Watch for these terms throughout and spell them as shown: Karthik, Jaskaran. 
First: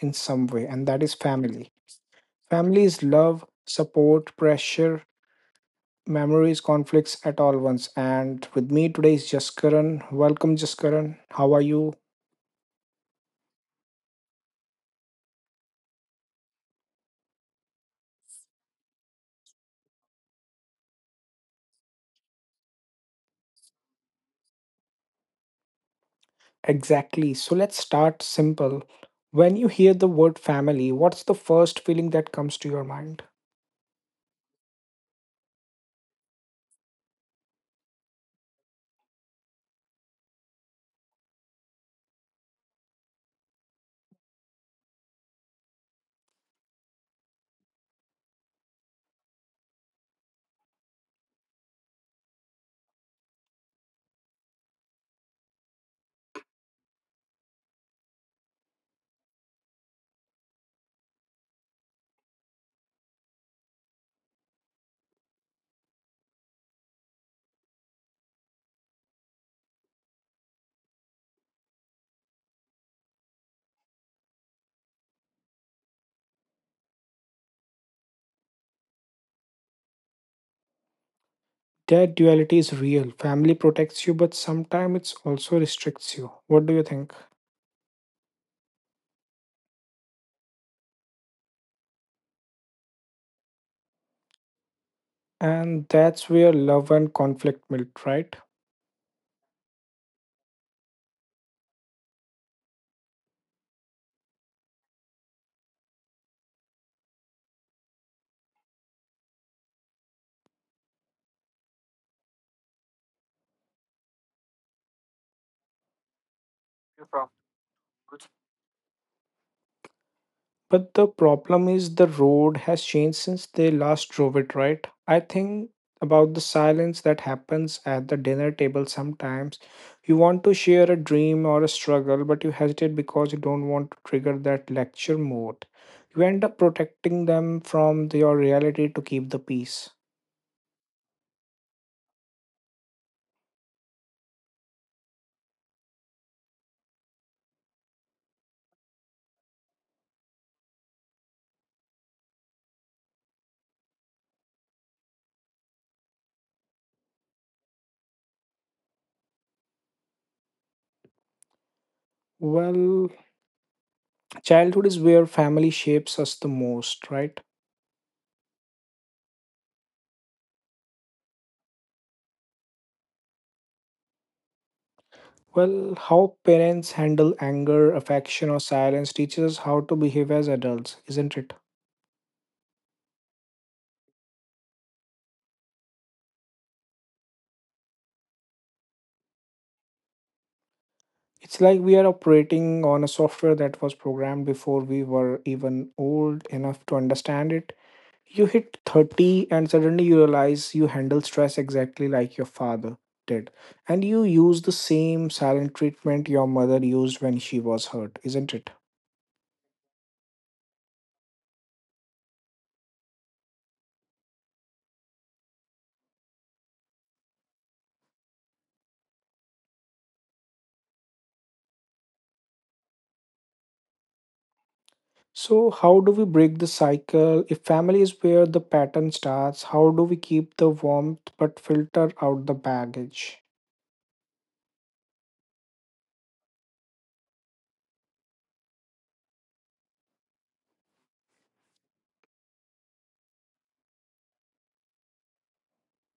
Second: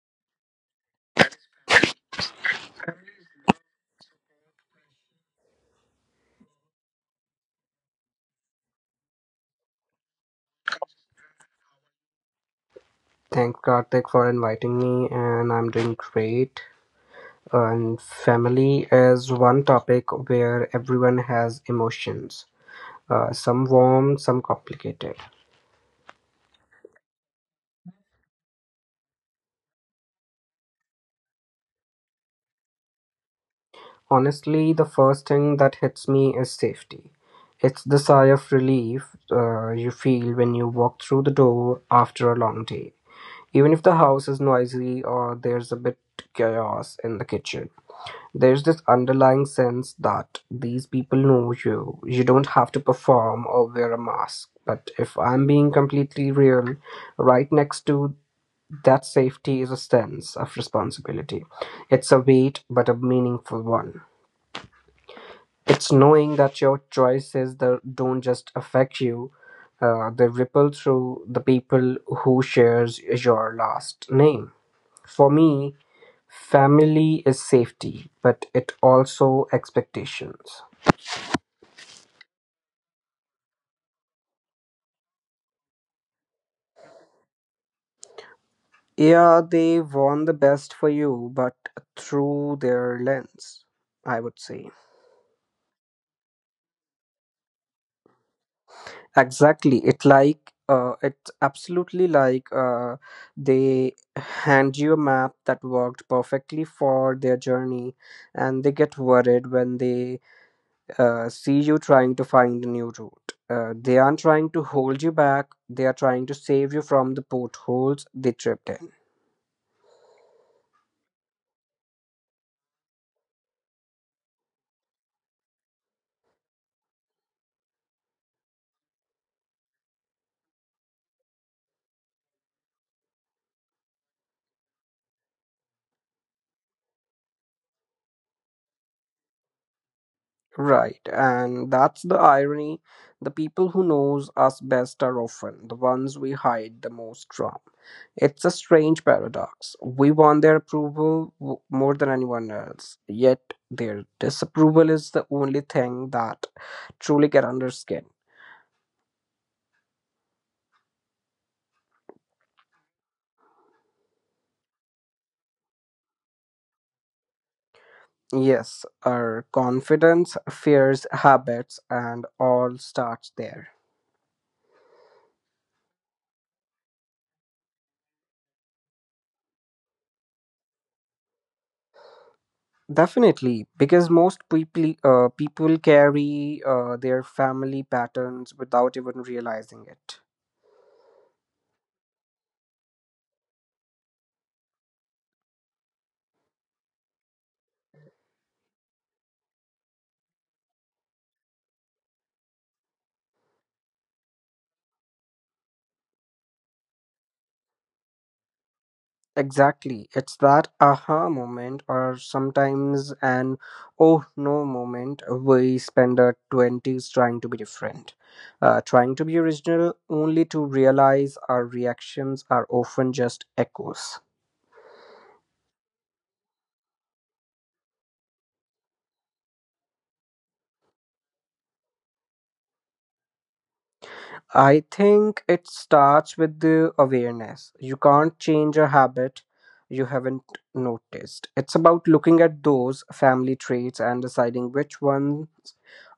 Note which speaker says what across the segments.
Speaker 1: in some way, and that is family. Family is love, support, pressure, memories, conflicts at all once. And with me today is Jaskaran. Welcome Jaskaran. How are you?
Speaker 2: Thanks, Karthik, for inviting me, and I'm doing great. And family is one topic where everyone has emotions, some warm, some complicated.
Speaker 1: Exactly. So let's start simple. When you hear the word family, what's the first feeling that comes to your mind?
Speaker 2: Honestly, the first thing that hits me is safety. It's the sigh of relief you feel when you walk through the door after a long day, even if the house is noisy or there's a bit chaos in the kitchen. There's this underlying sense that these people know you. You don't have to perform or wear a mask. But if I'm being completely real, right next to that safety is a sense of responsibility. It's a weight, but a meaningful one. It's knowing that your choices that don't just affect you, they ripple through the people who shares your last name. For me, family is safety, but it also expectations.
Speaker 1: That duality is real. Family protects you, but sometimes it also restricts you. What do you think?
Speaker 2: Yeah, they want the best for you, but through their lens, I would say.
Speaker 1: And that's where love and conflict meet, right?
Speaker 2: Exactly. It like it's absolutely like they hand you a map that worked perfectly for their journey, and they get worried when they see you trying to find a new route. They aren't trying to hold you back. They are trying to save you from the potholes they tripped in.
Speaker 1: But the problem is the road has changed since they last drove it, right? I think about the silence that happens at the dinner table sometimes. You want to share a dream or a struggle, but you hesitate because you don't want to trigger that lecture mode. You end up protecting them from your reality to keep the peace.
Speaker 2: Right, and that's the irony. The people who knows us best are often the ones we hide the most from. It's a strange paradox. We want their approval more than anyone else, yet their disapproval is the only thing that truly get under skin.
Speaker 1: Well, childhood is where family shapes us the most, right?
Speaker 2: Yes, our confidence, fears, habits, and all starts there.
Speaker 1: Well, how parents handle anger, affection, or silence teaches us how to behave as adults, isn't it?
Speaker 2: Definitely, because most people people carry their family patterns without even realizing it.
Speaker 1: It's like we are operating on a software that was programmed before we were even old enough to understand it. You hit 30 and suddenly you realize you handle stress exactly like your father did. And you use the same silent treatment your mother used when she was hurt, isn't it?
Speaker 2: Exactly, it's that aha moment, or sometimes an oh no moment. We spend our twenties trying to be different, trying to be original, only to realize our reactions are often just echoes.
Speaker 1: So, how do we break the cycle? If family is where the pattern starts, how do we keep the warmth but filter out the baggage?
Speaker 2: I think it starts with the awareness. You can't change a habit you haven't noticed. It's about looking at those family traits and deciding which ones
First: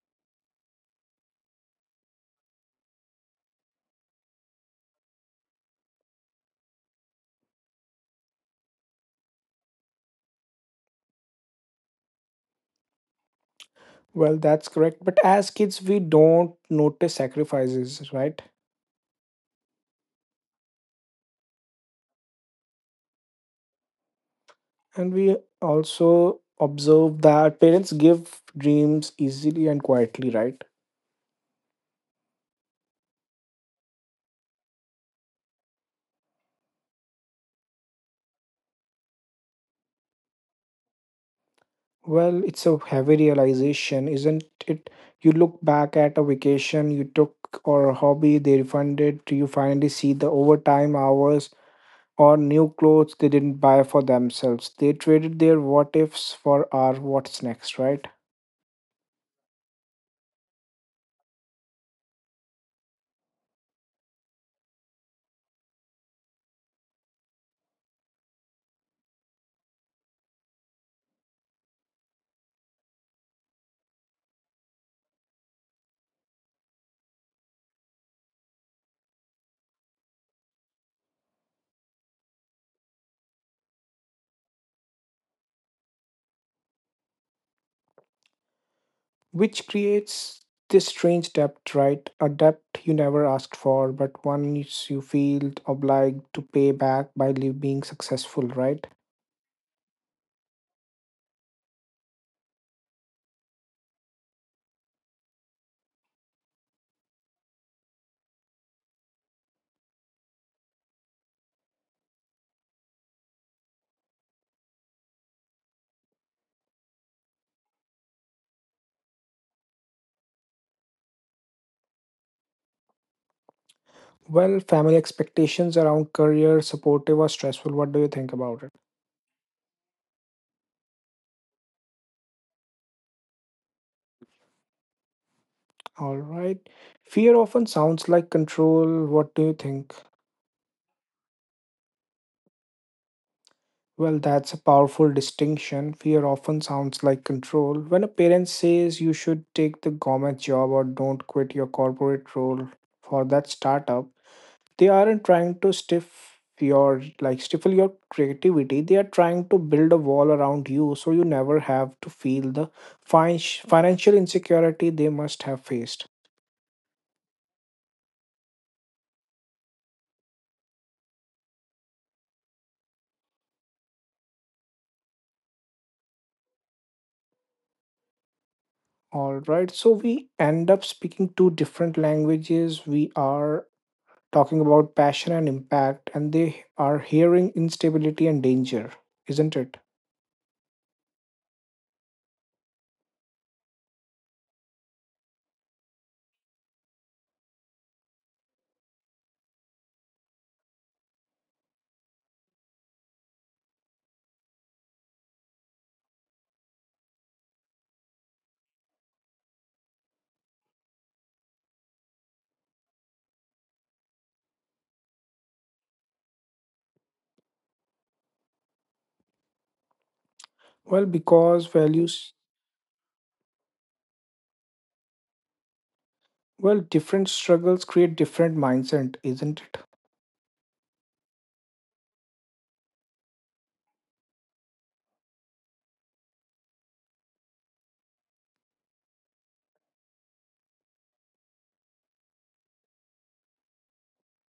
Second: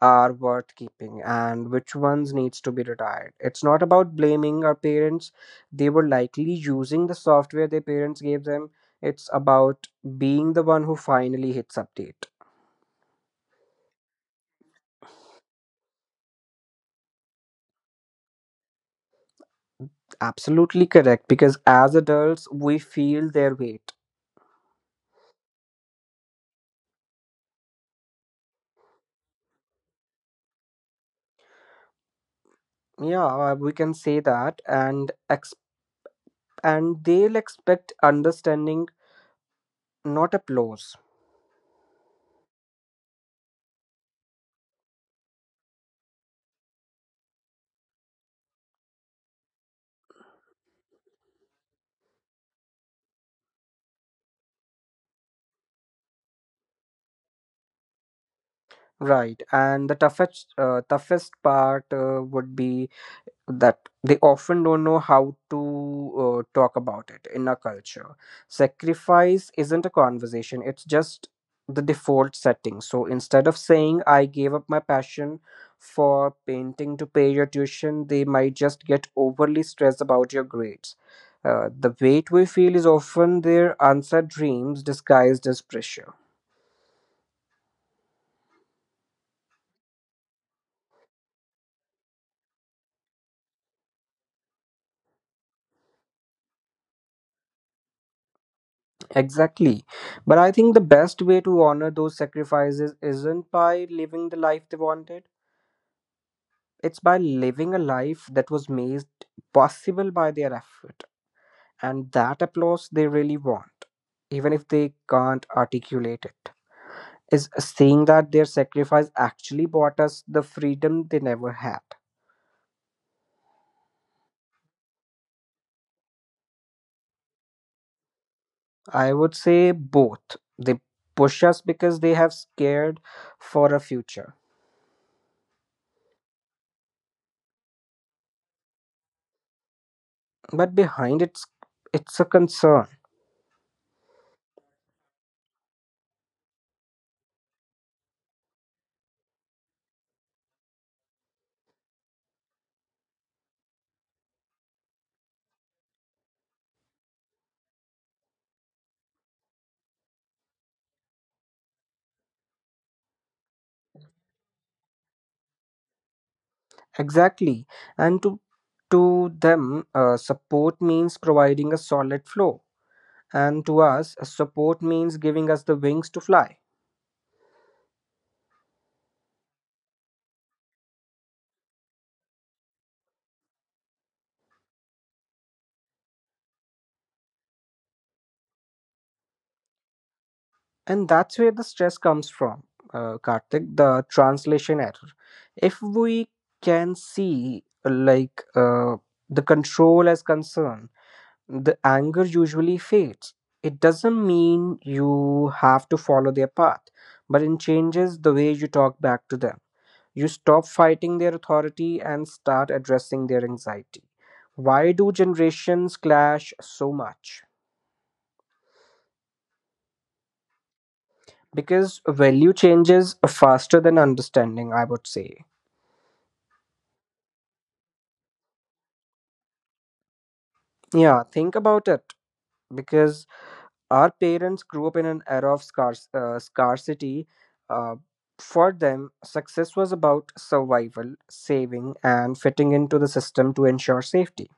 Speaker 2: are worth keeping and which ones needs to be retired. It's not about blaming our parents. They were likely using the software their parents gave them. It's about being the one who finally hits update.
Speaker 1: Well, that's correct. But as kids, we don't notice sacrifices, right?
Speaker 2: Absolutely correct, because as adults we feel their weight.
Speaker 1: And we also observe that parents give dreams easily and quietly, right?
Speaker 2: Yeah, we can say that and they'll expect understanding, not applause.
Speaker 1: Well, it's a heavy realization, isn't it? You look back at a vacation you took or a hobby they refunded, you finally see the overtime hours or new clothes they didn't buy for themselves. They traded their what ifs for our what's next, right?
Speaker 2: Right, and the toughest toughest part would be that they often don't know how to talk about it in our culture. Sacrifice isn't a conversation, it's just the default setting. So instead of saying, I gave up my passion for painting to pay your tuition, they might just get overly stressed about your grades. The weight we feel is often their answered dreams disguised as pressure.
Speaker 1: Which creates this strange debt, right? A debt you never asked for, but one is you feel obliged to pay back by being successful, right?
Speaker 2: Exactly. But I think the best way to honor those sacrifices isn't by living the life they wanted. It's by living a life that was made possible by their effort, and that applause they really want, even if they can't articulate it. Is seeing that their sacrifice actually bought us the freedom they never had.
Speaker 1: Well, family expectations around career, supportive or stressful, what do you think about it?
Speaker 2: I would say both. They push us because they have scared for a future,
Speaker 1: All right. Fear often sounds like control. What do you think?
Speaker 2: but behind it's a concern.
Speaker 1: Well, that's a powerful distinction. Fear often sounds like control. When a parent says you should take the government job or don't quit your corporate role for that startup, they aren't trying to stiff your like stifle your creativity. They are trying to build a wall around you so you never have to feel the financial insecurity they must have faced.
Speaker 2: Exactly, and to them, support means providing a solid floor. And to us, a support means giving us the wings to fly.
Speaker 1: All right, so we end up speaking two different languages. We are talking about passion and impact, and they are hearing instability and danger, isn't it?
Speaker 2: And that's where the stress comes from, Karthik, the translation error. If we can see, like, the control as concern, the anger usually fades. It doesn't mean you have to follow their path, but it changes the way you talk back to them. You stop fighting their authority and start addressing their anxiety. Why do generations clash so much?
Speaker 1: Well, because
Speaker 2: Because
Speaker 1: values,
Speaker 2: value changes faster than understanding, I would say.
Speaker 1: well, different struggles create different mindset, isn't it?
Speaker 2: Yeah, think about it. Because our parents grew up in an era of scarcity, uh, for them success was about survival, saving, and fitting into the system to ensure safety.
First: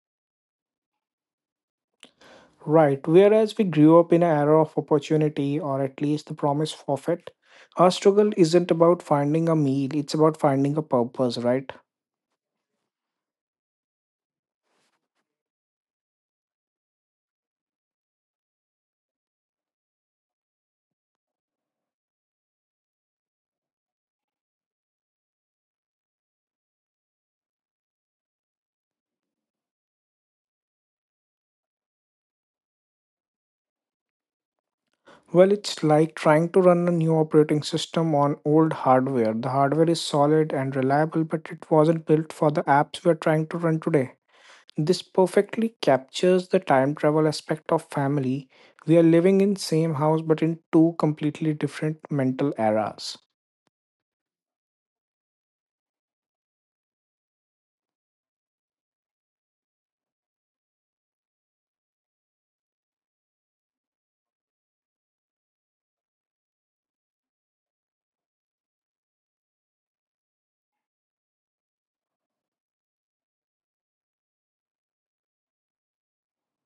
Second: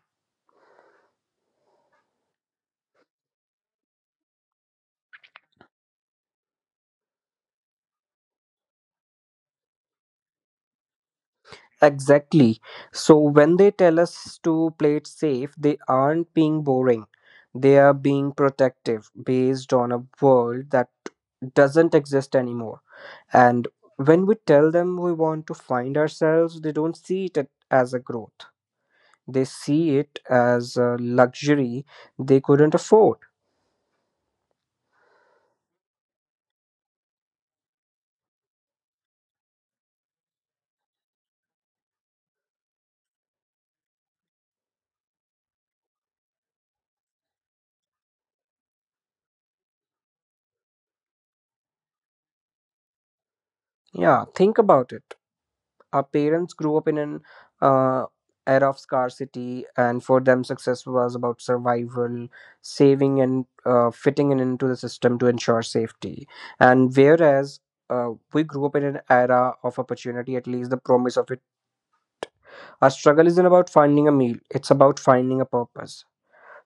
Speaker 1: Right. Whereas we grew up in an era of opportunity, or at least the promise of it, our struggle isn't about finding a meal, it's about finding a purpose, right?
Speaker 2: Exactly, so when they tell us to play it safe, they aren't being boring, they are being protective based on a world that doesn't exist anymore. And when we tell them we want to find ourselves, they don't see it as a growth. They see it as a luxury they couldn't afford.
Speaker 1: Well, it's like trying to run a new operating system on old hardware. The hardware is solid and reliable, but it wasn't built for the apps we're trying to run today. This perfectly captures the time travel aspect of family. We are living in same house but in two completely different mental eras.
Speaker 2: Yeah, think about it. Our parents grew up in an uh, era of scarcity, and for them, success was about survival, saving, and fitting in into the system to ensure safety. And whereas we grew up in an era of opportunity, at least the promise of it. Our struggle isn't about finding a meal, it's about finding a purpose.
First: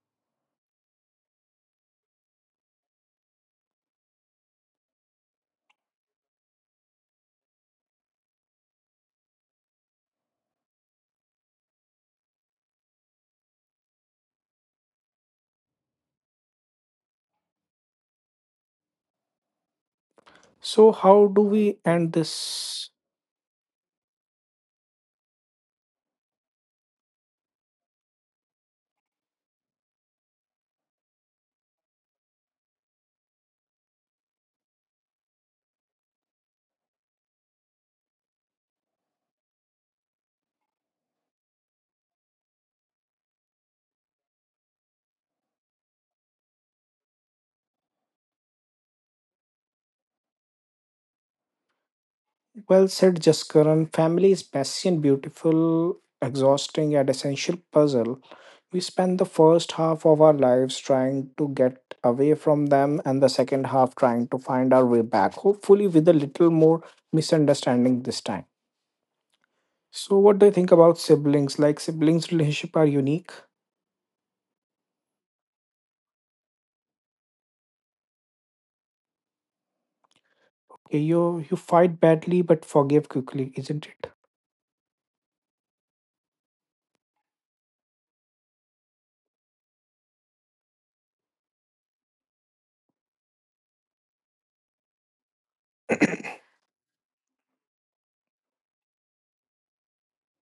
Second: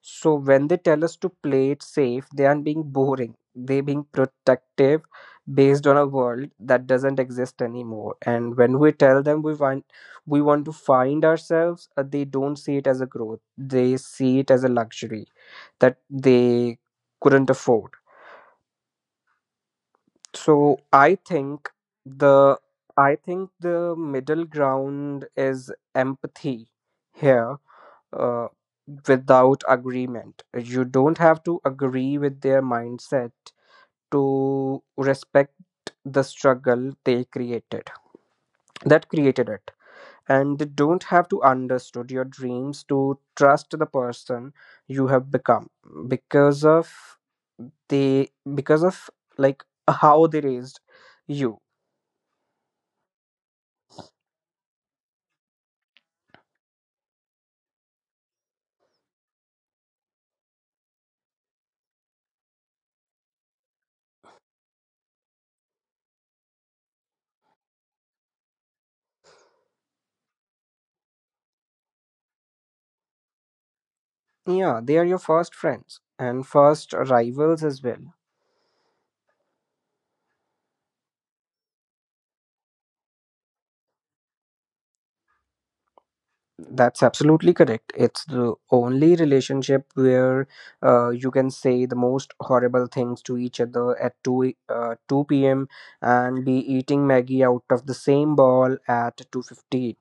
Speaker 2: So when they tell us to play it safe, they aren't being boring. They're being protective based on a world that doesn't exist anymore. And when we tell them we want to find ourselves, they don't see it as a growth. They see it as a luxury that they couldn't afford. So
Speaker 1: So how do we end
Speaker 2: the
Speaker 1: this?
Speaker 2: I think the middle ground is empathy here, uh, without agreement. You don't have to agree with their mindset to respect the struggle they created that created it, and they don't have to understood your dreams to trust the person you have become because of they because of like how they raised you.
Speaker 1: Well said, Jaskaran. Family is messy and beautiful, exhausting and essential puzzle. We spend the first half of our lives trying to get away from them and the second half trying to find our way back. Hopefully with a little more misunderstanding this time. So what do you think about siblings? Like siblings relationship are unique.
Speaker 2: Yeah, they are your first friends and first rivals as well.
Speaker 1: Okay. You fight badly but forgive quickly, isn't it?
Speaker 2: That's absolutely correct. It's the only relationship where you can say the most horrible things to each other at 2 p.m. and be eating Maggie out of the same bowl at 2:50.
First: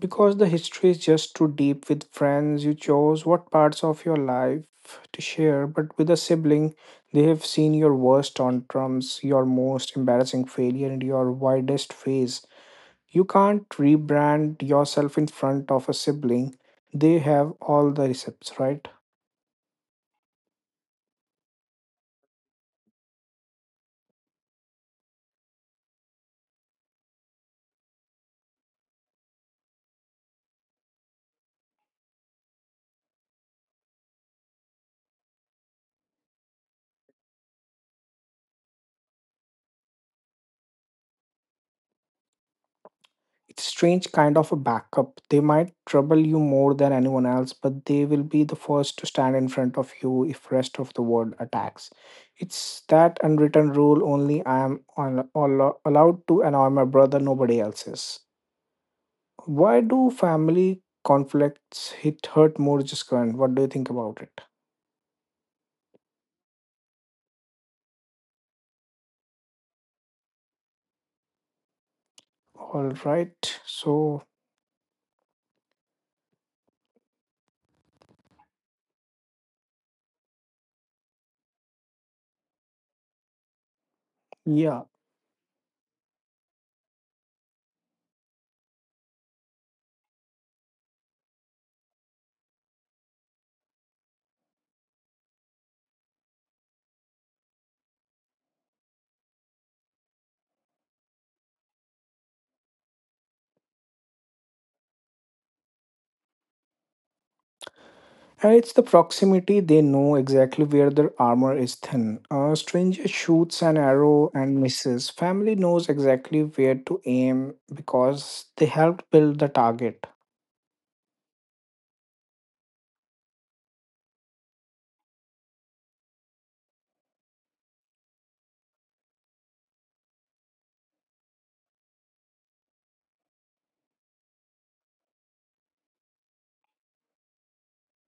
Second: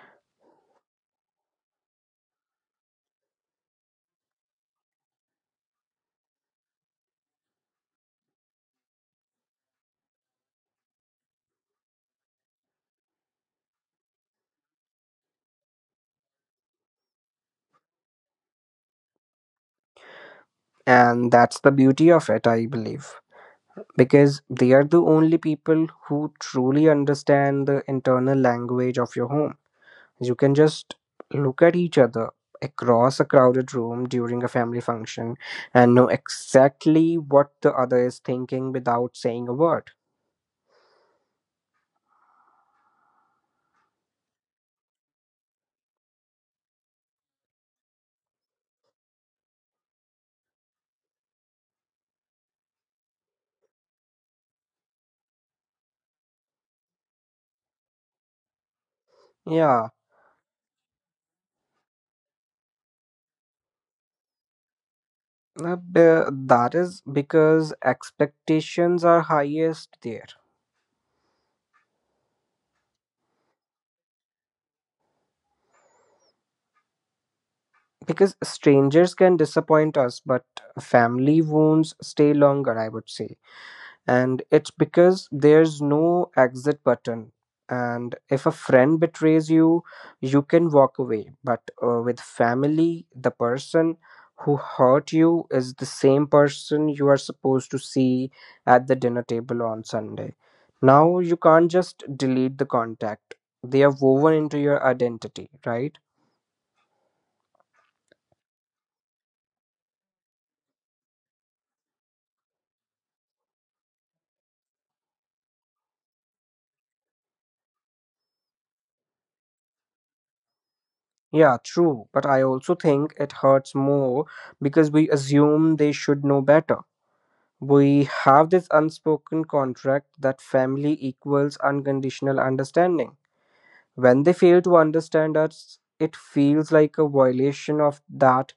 Speaker 1: Because the history is just too deep with friends, you chose what parts of your life to share, but with a sibling, they have seen your worst tantrums, your most embarrassing failure, and your wildest phase. You can't rebrand yourself in front of a sibling. They have all the recepts, right?
Speaker 2: And that's the beauty of it, I believe. Because they are the only people who truly understand the internal language of your home. You can just look at each other across a crowded room during a family function and know exactly what the other is thinking without saying a word.
Speaker 1: It's strange kind of a backup. They might trouble you more than anyone else, but they will be the first to stand in front of you if rest of the world attacks. It's that unwritten rule, only I am allowed to annoy my brother, nobody else is. Why do
Speaker 2: Yeah,
Speaker 1: family conflicts hit hurt more just current, what do you think about it?
Speaker 2: that is because expectations are highest there.
Speaker 1: All right, so
Speaker 2: Because strangers can disappoint us, but family wounds stay longer, I would say. And it's
Speaker 1: yeah.
Speaker 2: because there's no exit button. And if a friend betrays you, you can walk away, but with family the person who hurt you is the same person you are supposed to see at the dinner table on Sunday. Now you can't just delete the contact, they are woven into your identity, right?
Speaker 1: It's the proximity. They know exactly where their armor is thin. A stranger shoots an arrow and misses. Family knows exactly where to aim because they helped build the target.
Speaker 2: Yeah, true, but I also think it hurts more because we assume they should know better. We have this unspoken contract that family equals unconditional understanding. When they fail to understand us, it feels like a violation of that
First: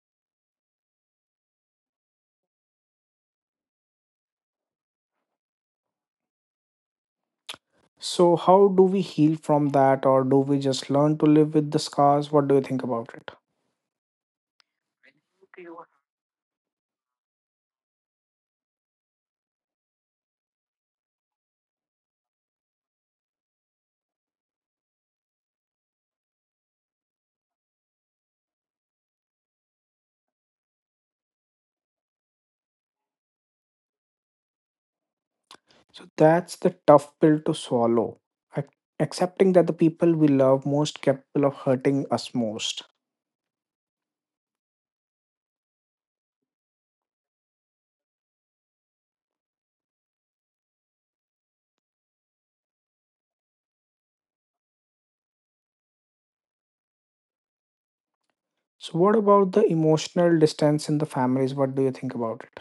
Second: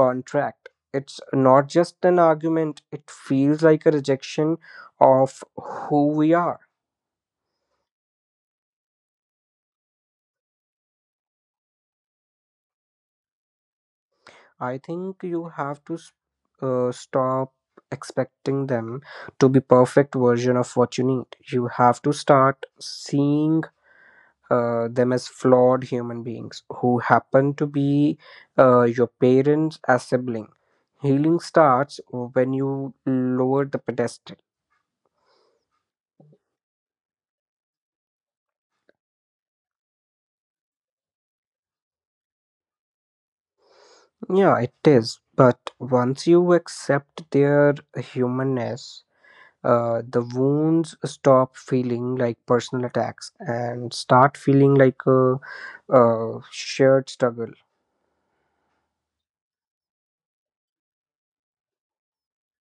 Speaker 2: contract. It's not just an argument, it feels like a rejection of who we are.
Speaker 1: So, how do we heal from that, or do we just learn to live with the scars? What do you think about it?
Speaker 2: I think you have to stop expecting them to be perfect version of what you need. You have to start seeing them as flawed human beings who happen to be your parents as sibling. Healing starts when you lower the pedestal.
Speaker 1: So, that's the tough pill to swallow. ac- Accepting that the people we love most capable of hurting us most.
Speaker 2: Yeah, it is. But once you accept their humanness, the wounds stop feeling like personal attacks and start feeling like a shared struggle.
Speaker 1: So, what about the emotional distance in the families? What do you think about it?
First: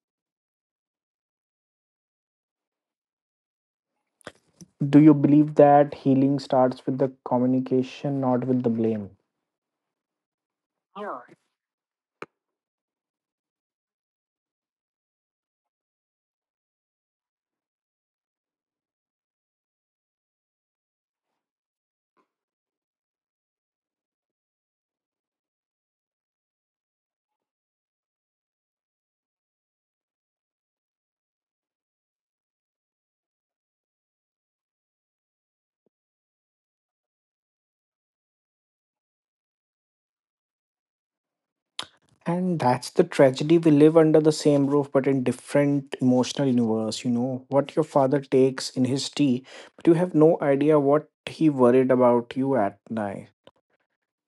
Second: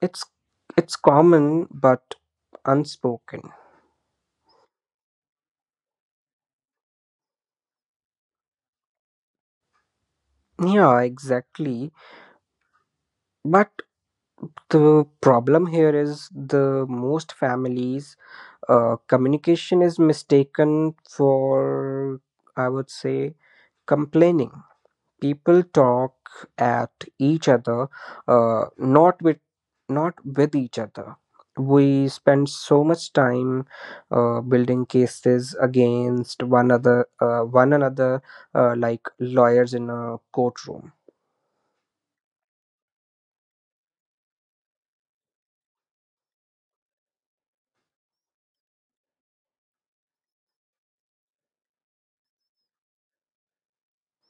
Speaker 2: It's it's common but unspoken.
Speaker 1: Do you believe that healing starts with the communication, not with the blame?
Speaker 2: Yeah, exactly. But the problem here is the most families communication is mistaken for, I would say, complaining. People talk at each other, not with not with each other. We spend so much time building cases against one another, like lawyers in a courtroom.
Speaker 1: And that's the tragedy. We live under the same roof, but in different emotional universe. You know what your father takes in his tea, but you have no idea what he worried about you at night.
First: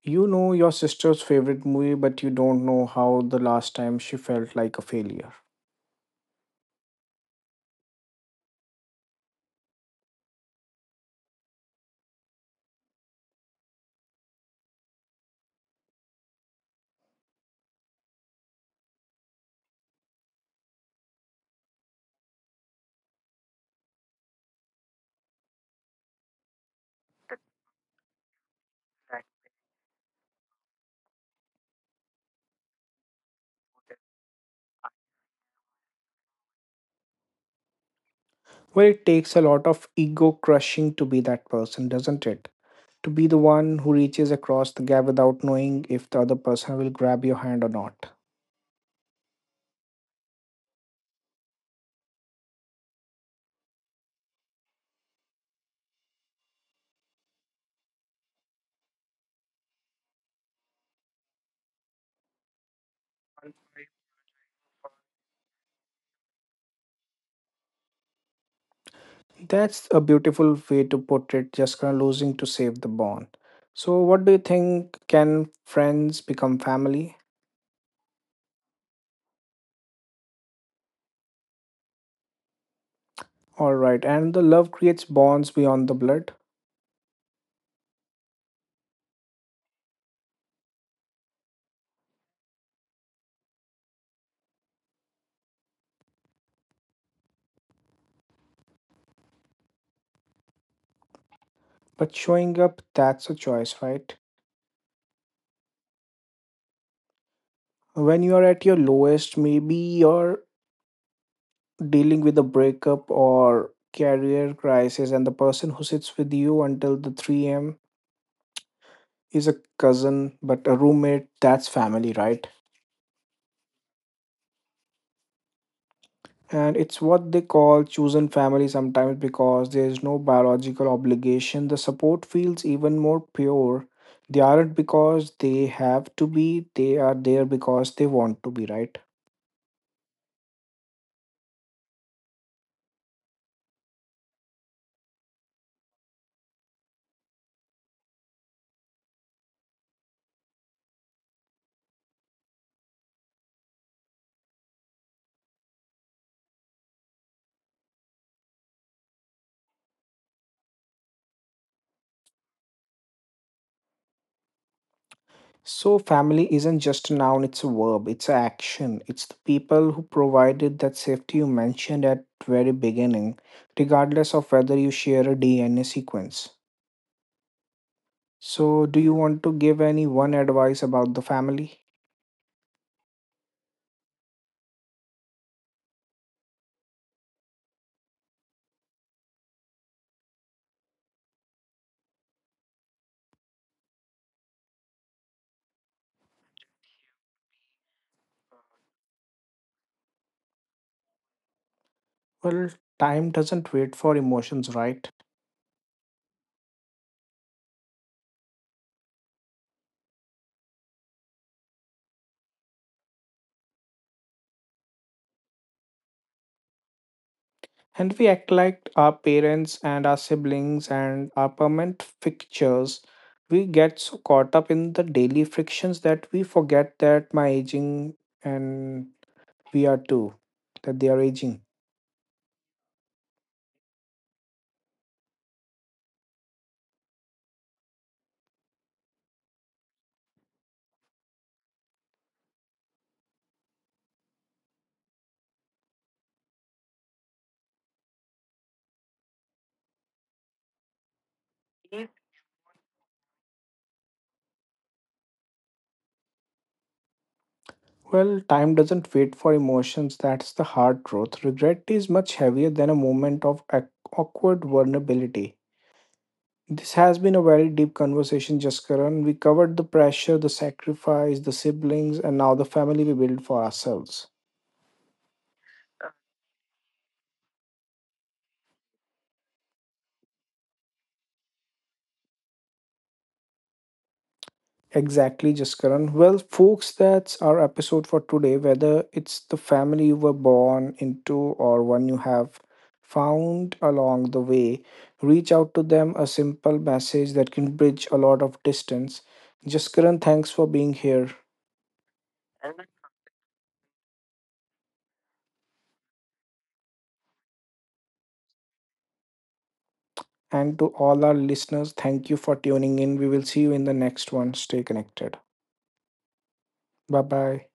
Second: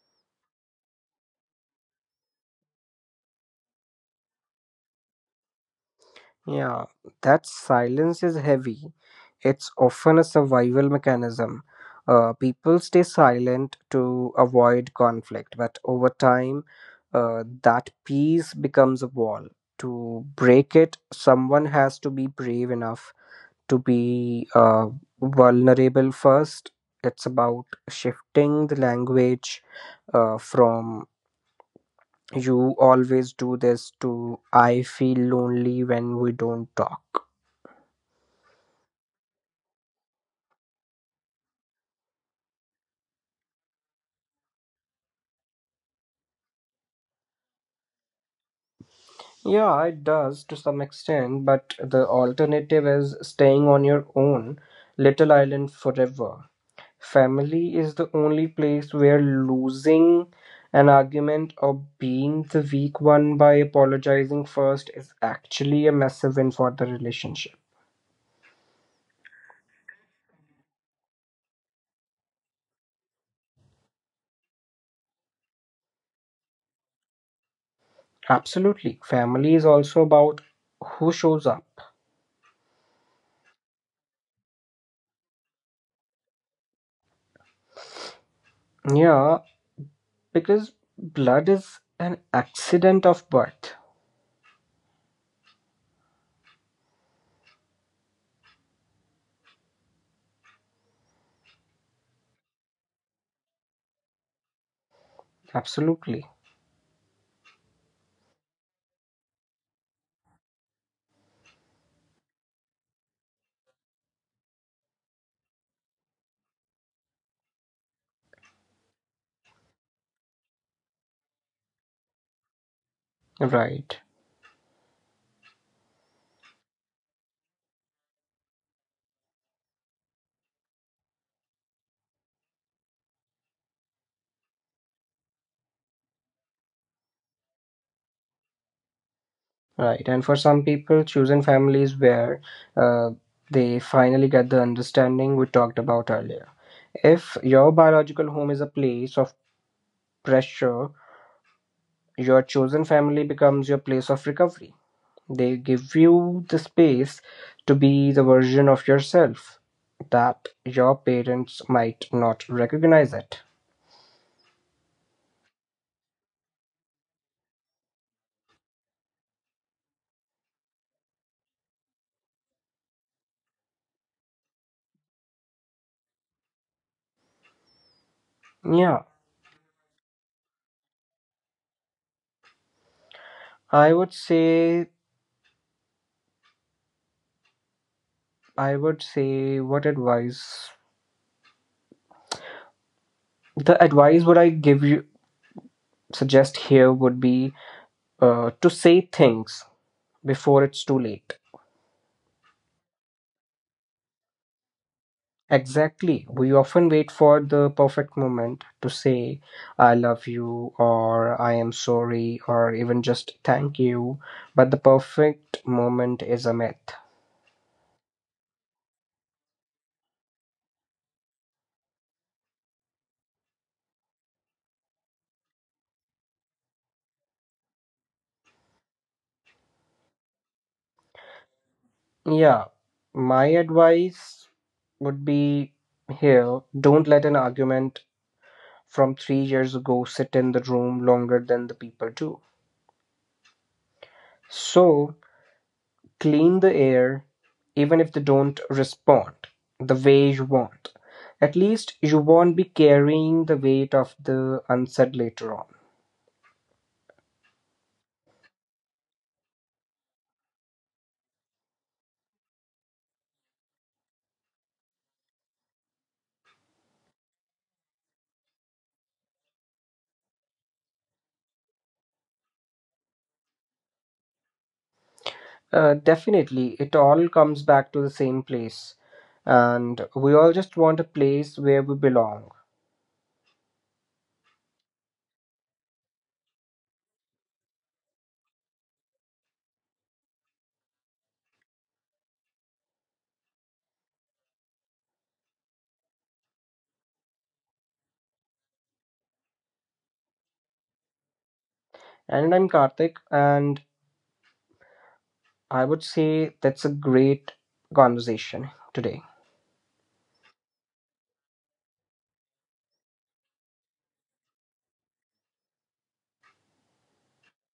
Speaker 1: You know your sister's favorite movie, but you don't know how the last time she felt like a failure.
Speaker 2: Yeah, that silence is heavy. It's often a survival mechanism. People stay silent to avoid conflict, but over time, that peace becomes a wall. To break it, someone has to be brave enough to be vulnerable first. It's about shifting the language from you always do this to I feel lonely when we don't talk.
Speaker 1: Well, it takes a lot of ego crushing to be that person, doesn't it? To be the one who reaches across the gap without knowing if the other person will grab your hand or not.
Speaker 2: Yeah, it does to some extent, but the alternative is staying on your own little island forever. Family is the only place where losing an argument or being the weak one by apologizing first is actually a massive win for the relationship.
Speaker 1: That's a beautiful way to put it, just kind of losing to save the bond. So, what do you think? Can friends become family?
Speaker 2: Absolutely. Family is also about who shows up.
Speaker 1: Alright, and the love creates bonds beyond the blood.
Speaker 2: Yeah, because blood is an accident of birth.
Speaker 1: But showing up, that's a choice, right?
Speaker 2: Absolutely.
Speaker 1: When you are at your lowest, maybe your dealing with a breakup or career crisis, and the person who sits with you until the 3 a.m. is a cousin but a roommate, that's family, right?
Speaker 2: Right.
Speaker 1: And it's what they call chosen family sometimes, because there is no biological obligation, the support feels even more pure. They aren't because they have to be, they are there because they want to be, right?
Speaker 2: Right, and for some people, chosen families where uh, they finally get the understanding we talked about earlier. If your biological home is a place of pressure, your chosen family becomes your place of recovery. They give you the space to be the version of yourself that your parents might not recognize it.
Speaker 1: So, family isn't just a noun, it's a verb, it's an action. It's the people who provided that safety you mentioned at very beginning, regardless of whether you share a DNA sequence. So, do
Speaker 2: Yeah,
Speaker 1: you want to give any one advice about the family?
Speaker 2: I would say, I would say, what advice? The advice would I give you, suggest here would be to say things before it's too late.
Speaker 1: Well, time doesn't wait for emotions, right?
Speaker 2: Exactly. We often wait for the perfect moment to say, I love you, or I am sorry, or even just thank you. But the perfect moment is a myth.
Speaker 1: And we act like our parents and our siblings and our permanent fixtures. We get so caught up in the daily frictions that we forget that my aging and we are too, that they are aging.
Speaker 2: Yeah, my advice would be here, don't let an argument from 3 years ago sit in the room longer than the people do. So, clean the air, even if they don't respond the way you want. At least you won't be carrying the weight of the unsaid later on.
Speaker 1: Well, time doesn't wait for emotions, that's the hard truth. Regret is much heavier than a moment of awkward vulnerability. This has been a very deep conversation, Jaskaran. We covered the pressure, the sacrifice, the siblings, and now the family we build for ourselves.
Speaker 2: Definitely, it all comes back to the same place. And we all just want a place where we belong.
Speaker 1: Exactly, Jaskaran. Well, folks, that's our episode for today. Whether it's the family you were born into or one you have found along the way, reach out to them a simple message that can bridge a lot of distance. Jaskaran, thanks for being here.
Speaker 2: And I'm Karthik, and I would say that's a great conversation today.
Speaker 1: And to all our listeners, thank you for tuning in. We will see you in the next one. Stay connected. Bye bye.